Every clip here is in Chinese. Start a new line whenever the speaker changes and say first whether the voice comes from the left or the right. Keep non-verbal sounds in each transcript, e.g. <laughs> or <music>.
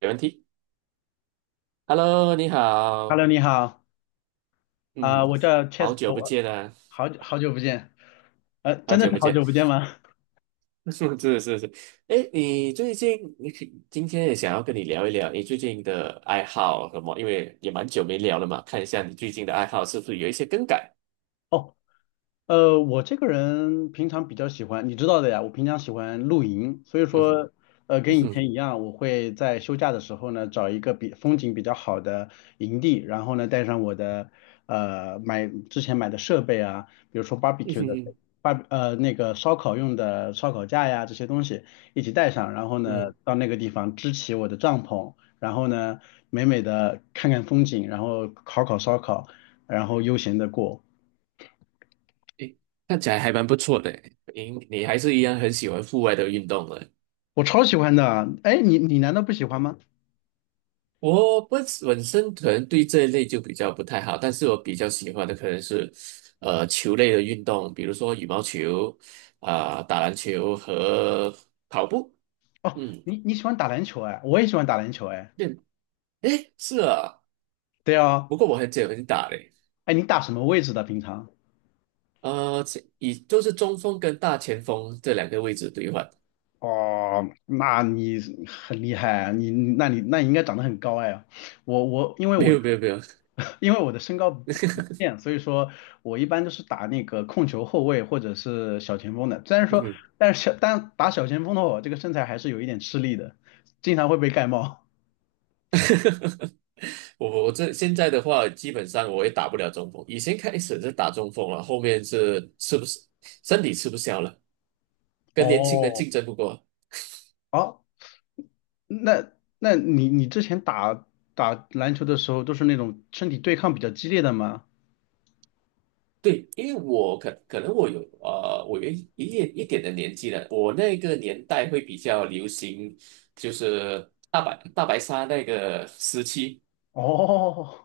right: 没问题。Hello，你好，
left: Hello，你好，啊、
right: 嗯，
left: 我叫 c h e s
right: 好
left: t
right: 久不
left: 我
right: 见啊，
left: 好久好久不见，
right: 好
left: 真的
right: 久
left: 是
right: 不
left: 好
right: 见。
left: 久不见吗？
right: <laughs> 是是是。哎，你最近，你可今天也想要跟你聊一聊你最近的爱好什么，因为也蛮久没聊了嘛，看一下你最近的爱好是不是有一些更改。
left: <laughs> 哦。我这个人平常比较喜欢，你知道的呀，我平常喜欢露营，所以
right: 嗯哼。
left: 说，
right: 嗯
left: 跟以前一
right: 哼。
left: 样，我会在休假的时候呢，找一个比风景比较好的营地，然后呢，带上我的之前买的设备啊，比如说
right: <laughs> 嗯
left: barbecue 的
right: 哼。
left: 那个烧烤用的烧烤架呀这些东西一起带上，然后呢，
right: 嗯，
left: 到那个地方支起我的帐篷，然后呢，美美的看看风景，然后烤烤烧烤，然后悠闲的过。
right: 哎，看起来还蛮不错的诶，你还是一样很喜欢户外的运动的。
left: 我超喜欢的。哎，你难道不喜欢吗？
right: 我本身可能对这一类就比较不太好，但是我比较喜欢的可能是，球类的运动，比如说羽毛球，啊、打篮球和跑步。
left: 哦，
right: 嗯，
left: 你喜欢打篮球哎，我也喜欢打篮球哎。
right: 对，诶，是啊。
left: 对啊，
right: 不过我很久很打嘞。
left: 哎，你打什么位置的平常？
right: 前以就是中锋跟大前锋这两个位置兑换。
left: 哦，那你很厉害啊。你应该长得很高哎。我我因为
right: 没
left: 我
right: 有没有没有。
left: <laughs> 因为我的身高不变，所以说我一般都是打那个控球后卫或者是小前锋的。虽然说，
right: 嗯。
left: 但是打小前锋的话，我这个身材还是有一点吃力的，经常会被盖帽。
right: <laughs> 我这现在的话，基本上我也打不了中锋，以前开始是打中锋了，后面是吃不，身体吃不消了。跟年轻人
left: 哦，
right: 竞争不过。
left: 好。那那你之前打篮球的时候都是那种身体对抗比较激烈的吗？
right: 对，因为我可能我有我有一点一点的年纪了，我那个年代会比较流行，就是大白鲨那个时期。
left: 哦，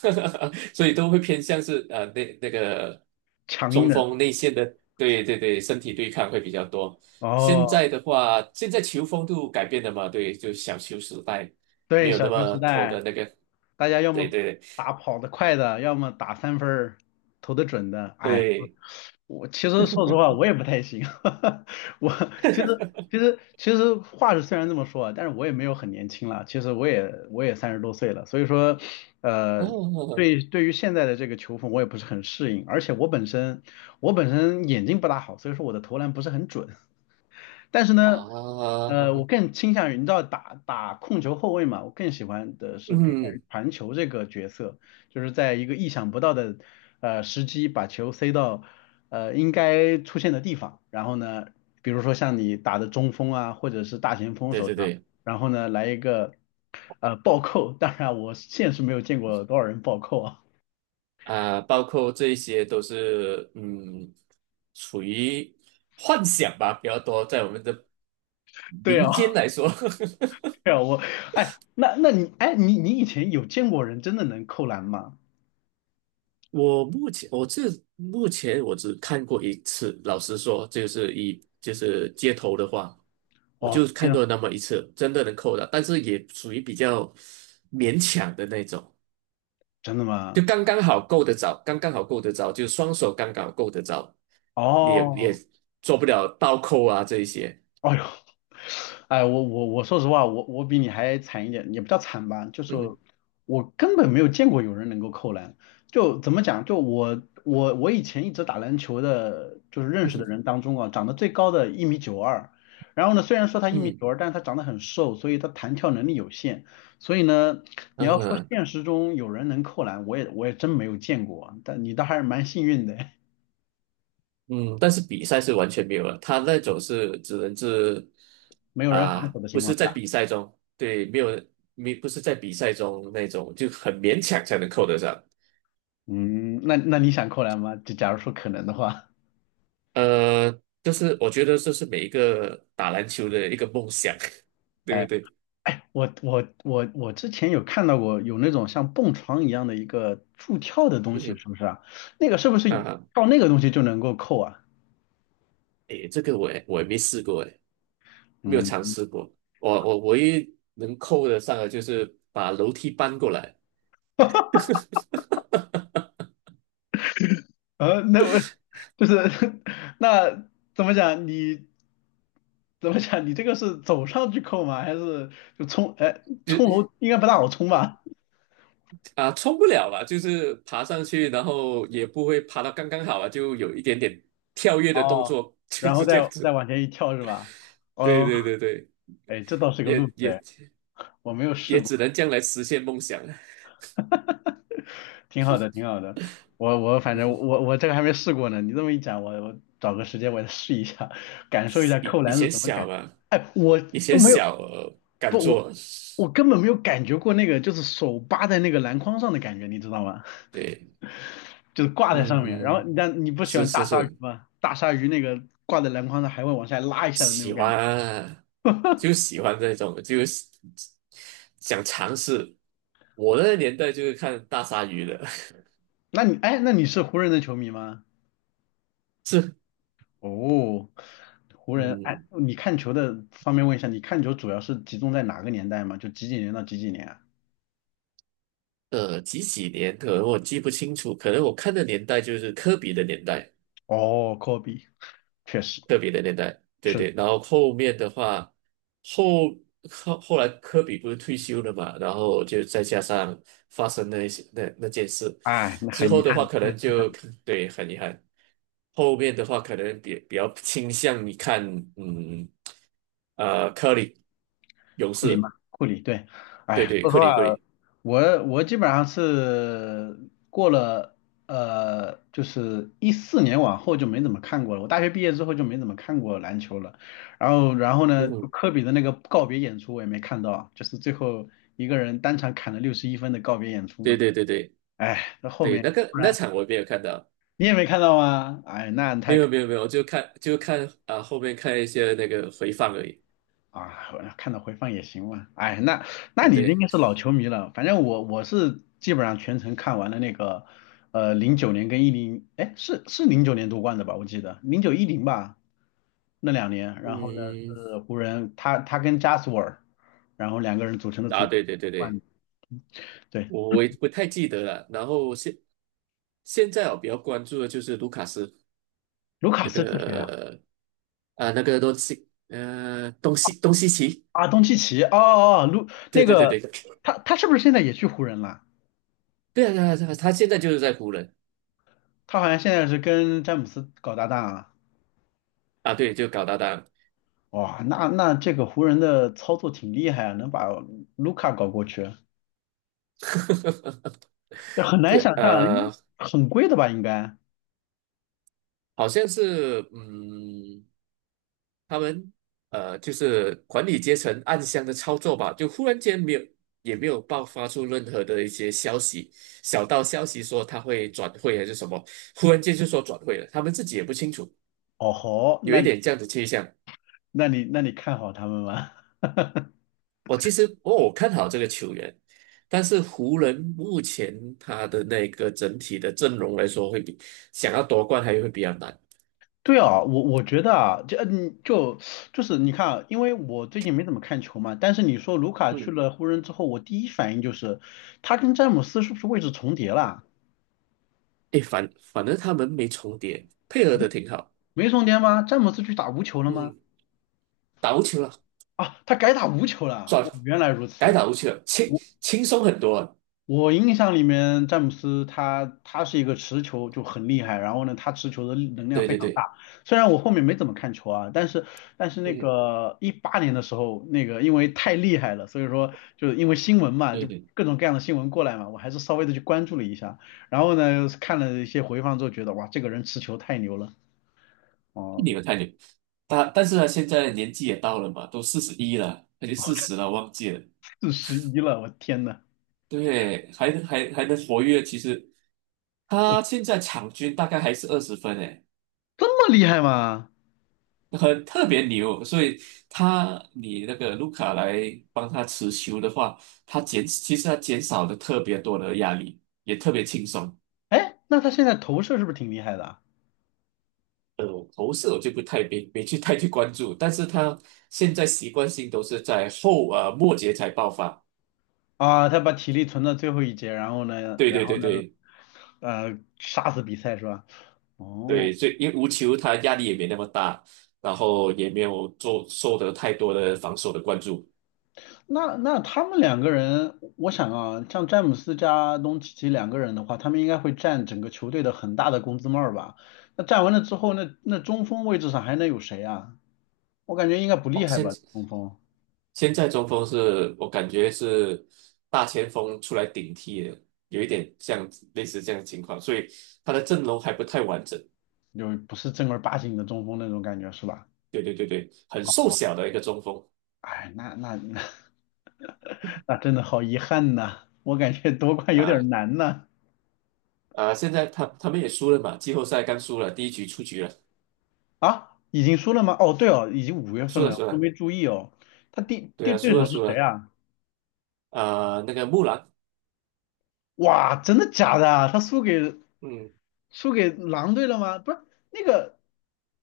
right: <laughs> 所以都会偏向是那个
left: <laughs> 强硬
right: 中
left: 的。
right: 锋内线的。对对对，身体对抗会比较多。现
left: 哦，
right: 在的话，现在球风都改变了嘛。对，就小球时代没
left: 对，
right: 有那
left: 小球
right: 么
left: 时
right: 拖
left: 代，
right: 的那个，
left: 大家要
right: 对
left: 么
right: 对
left: 打跑得快的，要么打三分儿投得准的。哎，
right: 对，
left: 我其实说实话，我也不太行。<laughs> 我其实其实话是虽然这么说啊，但是我也没有很年轻了。其实我也30多岁了，所以说，呃，
right: 哦
left: 对于现在的这个球风，我也不是很适应。而且我本身眼睛不大好，所以说我的投篮不是很准。但是呢，
right: 啊。
left: 我
right: <laughs>
left: 更倾向于你知道打控球后卫嘛，我更喜欢的是偏向于
right: 嗯，
left: 传球这个角色，就是在一个意想不到的时机把球塞到应该出现的地方，然后呢，比如说像你打的中锋啊，或者是大前锋
right: 对
left: 手
right: 对
left: 上，
right: 对，
left: 然后呢来一个暴扣，当然我现实没有见过多少人暴扣啊，
right: 啊、包括这些都是嗯，属于幻想吧，比较多，在我们的
left: 对
right: 民
left: 啊，
right: 间来说。<laughs>
left: <laughs> 对啊，哎，那那你哎你你以前有见过人真的能扣篮吗？
right: 我目前我这目前我只看过一次，老实说，就是就是街头的话，我
left: 哦，
right: 就
left: 天
right: 看
left: 啊，
right: 过那么一次，真的能扣的，但是也属于比较勉强的那种。
left: 真的
right: 就
left: 吗？
right: 刚刚好够得着，刚刚好够得着，就双手刚刚好够得着。也
left: 哦，
right: 做不了倒扣啊这一些。
left: 哎呦，哎，我说实话，我比你还惨一点，也不叫惨吧，就是
right: 嗯
left: 我根本没有见过有人能够扣篮。就怎么讲，就我以前一直打篮球的，就是认识的
right: 嗯
left: 人当中啊，长得最高的一米九二，然后呢，虽然说他一米
right: 嗯
left: 九二，但是他长得很瘦，所以他弹跳能力有限，所以呢，你要说
right: 嗯
left: 现实中有人能扣篮，我也真没有见过啊，但你倒还是蛮幸运的，
right: 嗯，嗯但是比赛是完全没有了，他那种是只能是
left: 没有人防
right: 啊、
left: 守的
right: 不
left: 情
right: 是
left: 况
right: 在
left: 下。
right: 比赛中。对，没有没不是在比赛中那种，就很勉强才能扣得上。
left: 嗯，那你想扣篮吗？就假如说可能的话，
right: 呃，就是我觉得这是每一个打篮球的一个梦想，<laughs> 对不
left: 哎，
right: 对？
left: 我之前有看到过有那种像蹦床一样的一个助跳的东西，
right: 嗯
left: 是不是啊？那个是不是
right: 啊，
left: 靠那个东西就能够扣啊？
right: 诶，这个我也没试过诶。没有尝
left: 嗯，
right: 试过。我唯一能扣得上的就是把楼梯搬过来，
left: 那我就是 <laughs> 那怎么讲？你怎么讲？你这个是走上去扣吗？还是就冲？哎，冲
right: 就
left: 楼应该不大好冲吧？
right: 啊，冲不了吧，就是爬上去，然后也不会爬到刚刚好啊，就有一点点跳跃的动
left: 哦，
right: 作，就
left: 然后
right: 是这
left: 再
right: 样
left: 再
right: 子。
left: 往前一跳是吧？
right: 对
left: 哦，
right: 对对对，
left: 哎，这倒是个路
right: 也
left: 子
right: 也
left: 哎，我没有试
right: 也只
left: 过。
right: 能这样来实现梦想了。
left: 挺好的，挺好的。我反正我这个还没试过呢，你这么一讲，我找个时间我也试一下，感受一下
right: 以
left: 扣
right: 以
left: 篮是
right: 前
left: 什么感
right: 小
left: 觉。
right: 嘛。
left: 哎，我
right: 以
left: 都
right: 前
left: 没有，
right: 小，敢
left: 不，我
right: 做。
left: 我根本没有感觉过那个就是手扒在那个篮筐上的感觉，你知道吗？
right: 对，
left: 就是挂在
right: 嗯，
left: 上面，然后
right: 嗯，
left: 但你不喜
right: 是
left: 欢大
right: 是
left: 鲨鱼
right: 是，
left: 吗？大鲨鱼那个挂在篮筐上还会往下拉一下的那
right: 喜
left: 种感觉。
right: 欢啊。就喜欢这种，就是想尝试。我那个年代就是看大鲨鱼的。
left: 那你是湖人的球迷吗？哦，湖
right: <laughs>
left: 人，哎，
right: 嗯，
left: 你看球的方面问一下，你看球主要是集中在哪个年代吗？就几几年到几几年啊？
right: 几几年可能我记不清楚，可能我看的年代就是科比的年代。
left: 哦，科比，确实
right: 特别的年代，对
left: 是，
right: 对。然后后面的话，后后来科比不是退休了嘛，然后就再加上发生那些那件事
left: 哎，那
right: 之
left: 很遗
right: 后的话，
left: 憾，
right: 可能就 <laughs> 对，很遗憾。后面的话，可能比较倾向于看，嗯，科里勇
left: 库里嘛，
right: 士。
left: 库里对，哎
right: 对
left: 呀，
right: 对，
left: 说实话，
right: 克里。
left: 我基本上是过了就是14年往后就没怎么看过了。我大学毕业之后就没怎么看过篮球了。然后呢，
right: 嗯
left: 就
right: 哼，
left: 科比的那个告别演出我也没看到，就是最后一个人单场砍了61分的告别演出
right: 对
left: 嘛。
right: 对对对
left: 哎，那后
right: 对，
left: 面
right: 那个
left: 不
right: 那
left: 然
right: 场我没有看到。
left: 你也没看到吗？哎，那
right: 没
left: 太可。
right: 有没有没有，我就看啊、后面看一些那个回放而已。
left: 啊，我看到回放也行嘛。哎，那那
right: 嗯
left: 你应
right: 对。
left: 该是老球迷了。反正我是基本上全程看完了那个，零九年跟一零，哎，是零九年夺冠的吧？我记得09-10吧，那两年。然后呢
right: 嗯，
left: 是湖人，他跟加索尔，然后两个人组成的
right: 啊，
left: 组
right: 对对对
left: 冠。
right: 对，
left: 对，
right: 我也不太记得了。然后现在我比较关注的就是卢卡斯
left: 卢卡
right: 那
left: 斯是谁啊？
right: 个啊，那个东西奇。
left: 啊，东契奇。哦哦，哦卢
right: 对
left: 那
right: 对对
left: 个
right: 对对
left: 他是不是现在也去湖人了？
right: 啊，对啊，他现在就是在湖人
left: 他好像现在是跟詹姆斯搞搭档啊。
right: 啊。对，就搞搭档。
left: 哇，那这个湖人的操作挺厉害啊，能把卢卡搞过去，
right: <laughs>
left: 这很难
right: 对
left: 想象啊，很贵的吧？应该。
right: 好像是嗯。他们就是管理阶层暗箱的操作吧，就忽然间没有，也没有爆发出任何的一些消息，小道消息说他会转会还是什么，忽然间就说转会了，他们自己也不清楚，
left: 哦吼，
right: 有一
left: 那
right: 点这样的倾向。
left: 那你那你看好他们吗？<laughs>
right: 我其实哦，我看好这个球员，但是湖人目前他的那个整体的阵容来说，会比想要夺冠还会比较难。
left: 对啊，我觉得啊，这就是你看啊，因为我最近没怎么看球嘛，但是你说卢卡去
right: 嗯，
left: 了湖人之后，我第一反应就是他跟詹姆斯是不是位置重叠了？
right: 诶，反正他们没重叠，配合的挺好。
left: 没重叠吗？詹姆斯去打无球了吗？
right: 嗯，打无球了。
left: 啊，他改打无球了啊。
right: 转
left: 我原来如
right: 改
left: 此。
right: 打无球了，轻松很多啊。
left: 我印象里面，詹姆斯他是一个持球就很厉害，然后呢，他持球的力能量
right: 对
left: 非
right: 对
left: 常
right: 对，
left: 大。虽然我后面没怎么看球啊，但是那
right: 嗯，
left: 个18年的时候，那个因为太厉害了，所以说就是因为新闻嘛，
right: 对
left: 就
right: 对，
left: 各种各样的新闻过来嘛，我还是稍微的去关注了一下。然后呢，看了一些回放之后，觉得哇，这个人持球太牛了，
right: 太
left: 哦，
right: 牛太牛。他，但是他现在年纪也到了嘛，都41了，还是四十了，忘记了。
left: 41了，我天呐，
right: 对，还能能活跃，其实他现在场均大概还是20分诶，
left: 这么厉害吗？
right: 很特别牛。所以他，你那个卢卡来帮他持球的话，其实他减少了特别多的压力，也特别轻松。
left: 哎，那他现在投射是不是挺厉害的啊？
right: 呃，投射我就不太，没去太去关注，但是他现在习惯性都是在末节才爆发。
left: 啊，他把体力存到最后一节，
right: 对
left: 然
right: 对
left: 后
right: 对
left: 呢？
right: 对
left: 杀死比赛是吧？哦，
right: 对，所以因为无球他压力也没那么大，然后也没有做受得太多的防守的关注。
left: 那他们两个人，我想啊，像詹姆斯加东契奇两个人的话，他们应该会占整个球队的很大的工资帽儿吧？那占完了之后，那中锋位置上还能有谁啊？我感觉应该不
right: 哦，
left: 厉害吧，中锋
right: 现在中锋是我感觉是大前锋出来顶替的，有一点像类似这样的情况，所以他的阵容还不太完整。
left: 就不是正儿八经的中锋那种感觉是吧？
right: 对对对对，很瘦小的一个中锋。
left: 哎，那那那 <laughs> 那真的好遗憾呐，我感觉夺冠有
right: 啊，
left: 点难呐。
right: 啊，现在他们也输了嘛，季后赛刚输了，第一局出局了。
left: 啊，已经输了吗？哦，对哦，已经5月份
right: 输了
left: 了，我
right: 输
left: 都
right: 了，
left: 没注意哦。他
right: 对啊，
left: 对
right: 输
left: 手
right: 了
left: 是
right: 输
left: 谁
right: 了。
left: 啊？
right: 啊，那个木兰。
left: 哇，真的假的啊？他输给
right: 嗯
left: 输给狼队了吗？不是，那个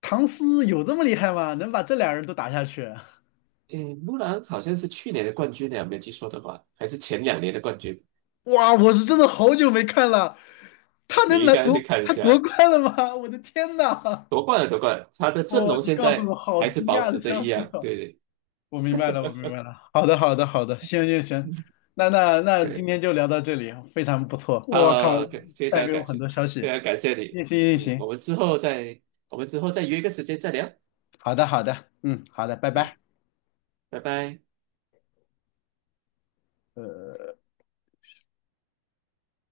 left: 唐斯有这么厉害吗？能把这俩人都打下去？
right: 嗯，木兰好像是去年的冠军呢，没有记错的话，还是前两年的冠军。
left: 哇，我是真的好久没看了，他
right: 你
left: 能
right: 应
left: 拿
right: 该去
left: 夺
right: 看一
left: 他夺
right: 下，
left: 冠了吗？<laughs> 我的天呐！
right: 夺冠了夺冠了，他的阵
left: 哦，
right: 容
left: 你
right: 现
left: 告诉
right: 在
left: 我好
right: 还是
left: 惊
right: 保
left: 讶
right: 持
left: 的
right: 着
left: 消
right: 一
left: 息
right: 样。
left: 哦！
right: 对对
left: 我明白了，我明白了。好的，好的，好的，行行行，那今
right: 对，
left: 天就聊到这里，非常不错。我靠，
right: 啊，感，非
left: 带
right: 常
left: 给我
right: 感
left: 很
right: 谢，
left: 多消
right: 非
left: 息。
right: 常感谢你。
left: 运行运
right: 嗯，
left: 行，
right: 我们之后再约一个时间再聊。
left: 好的好的，嗯，好的，拜
right: 嗯，
left: 拜。
right: 拜拜。
left: 呃。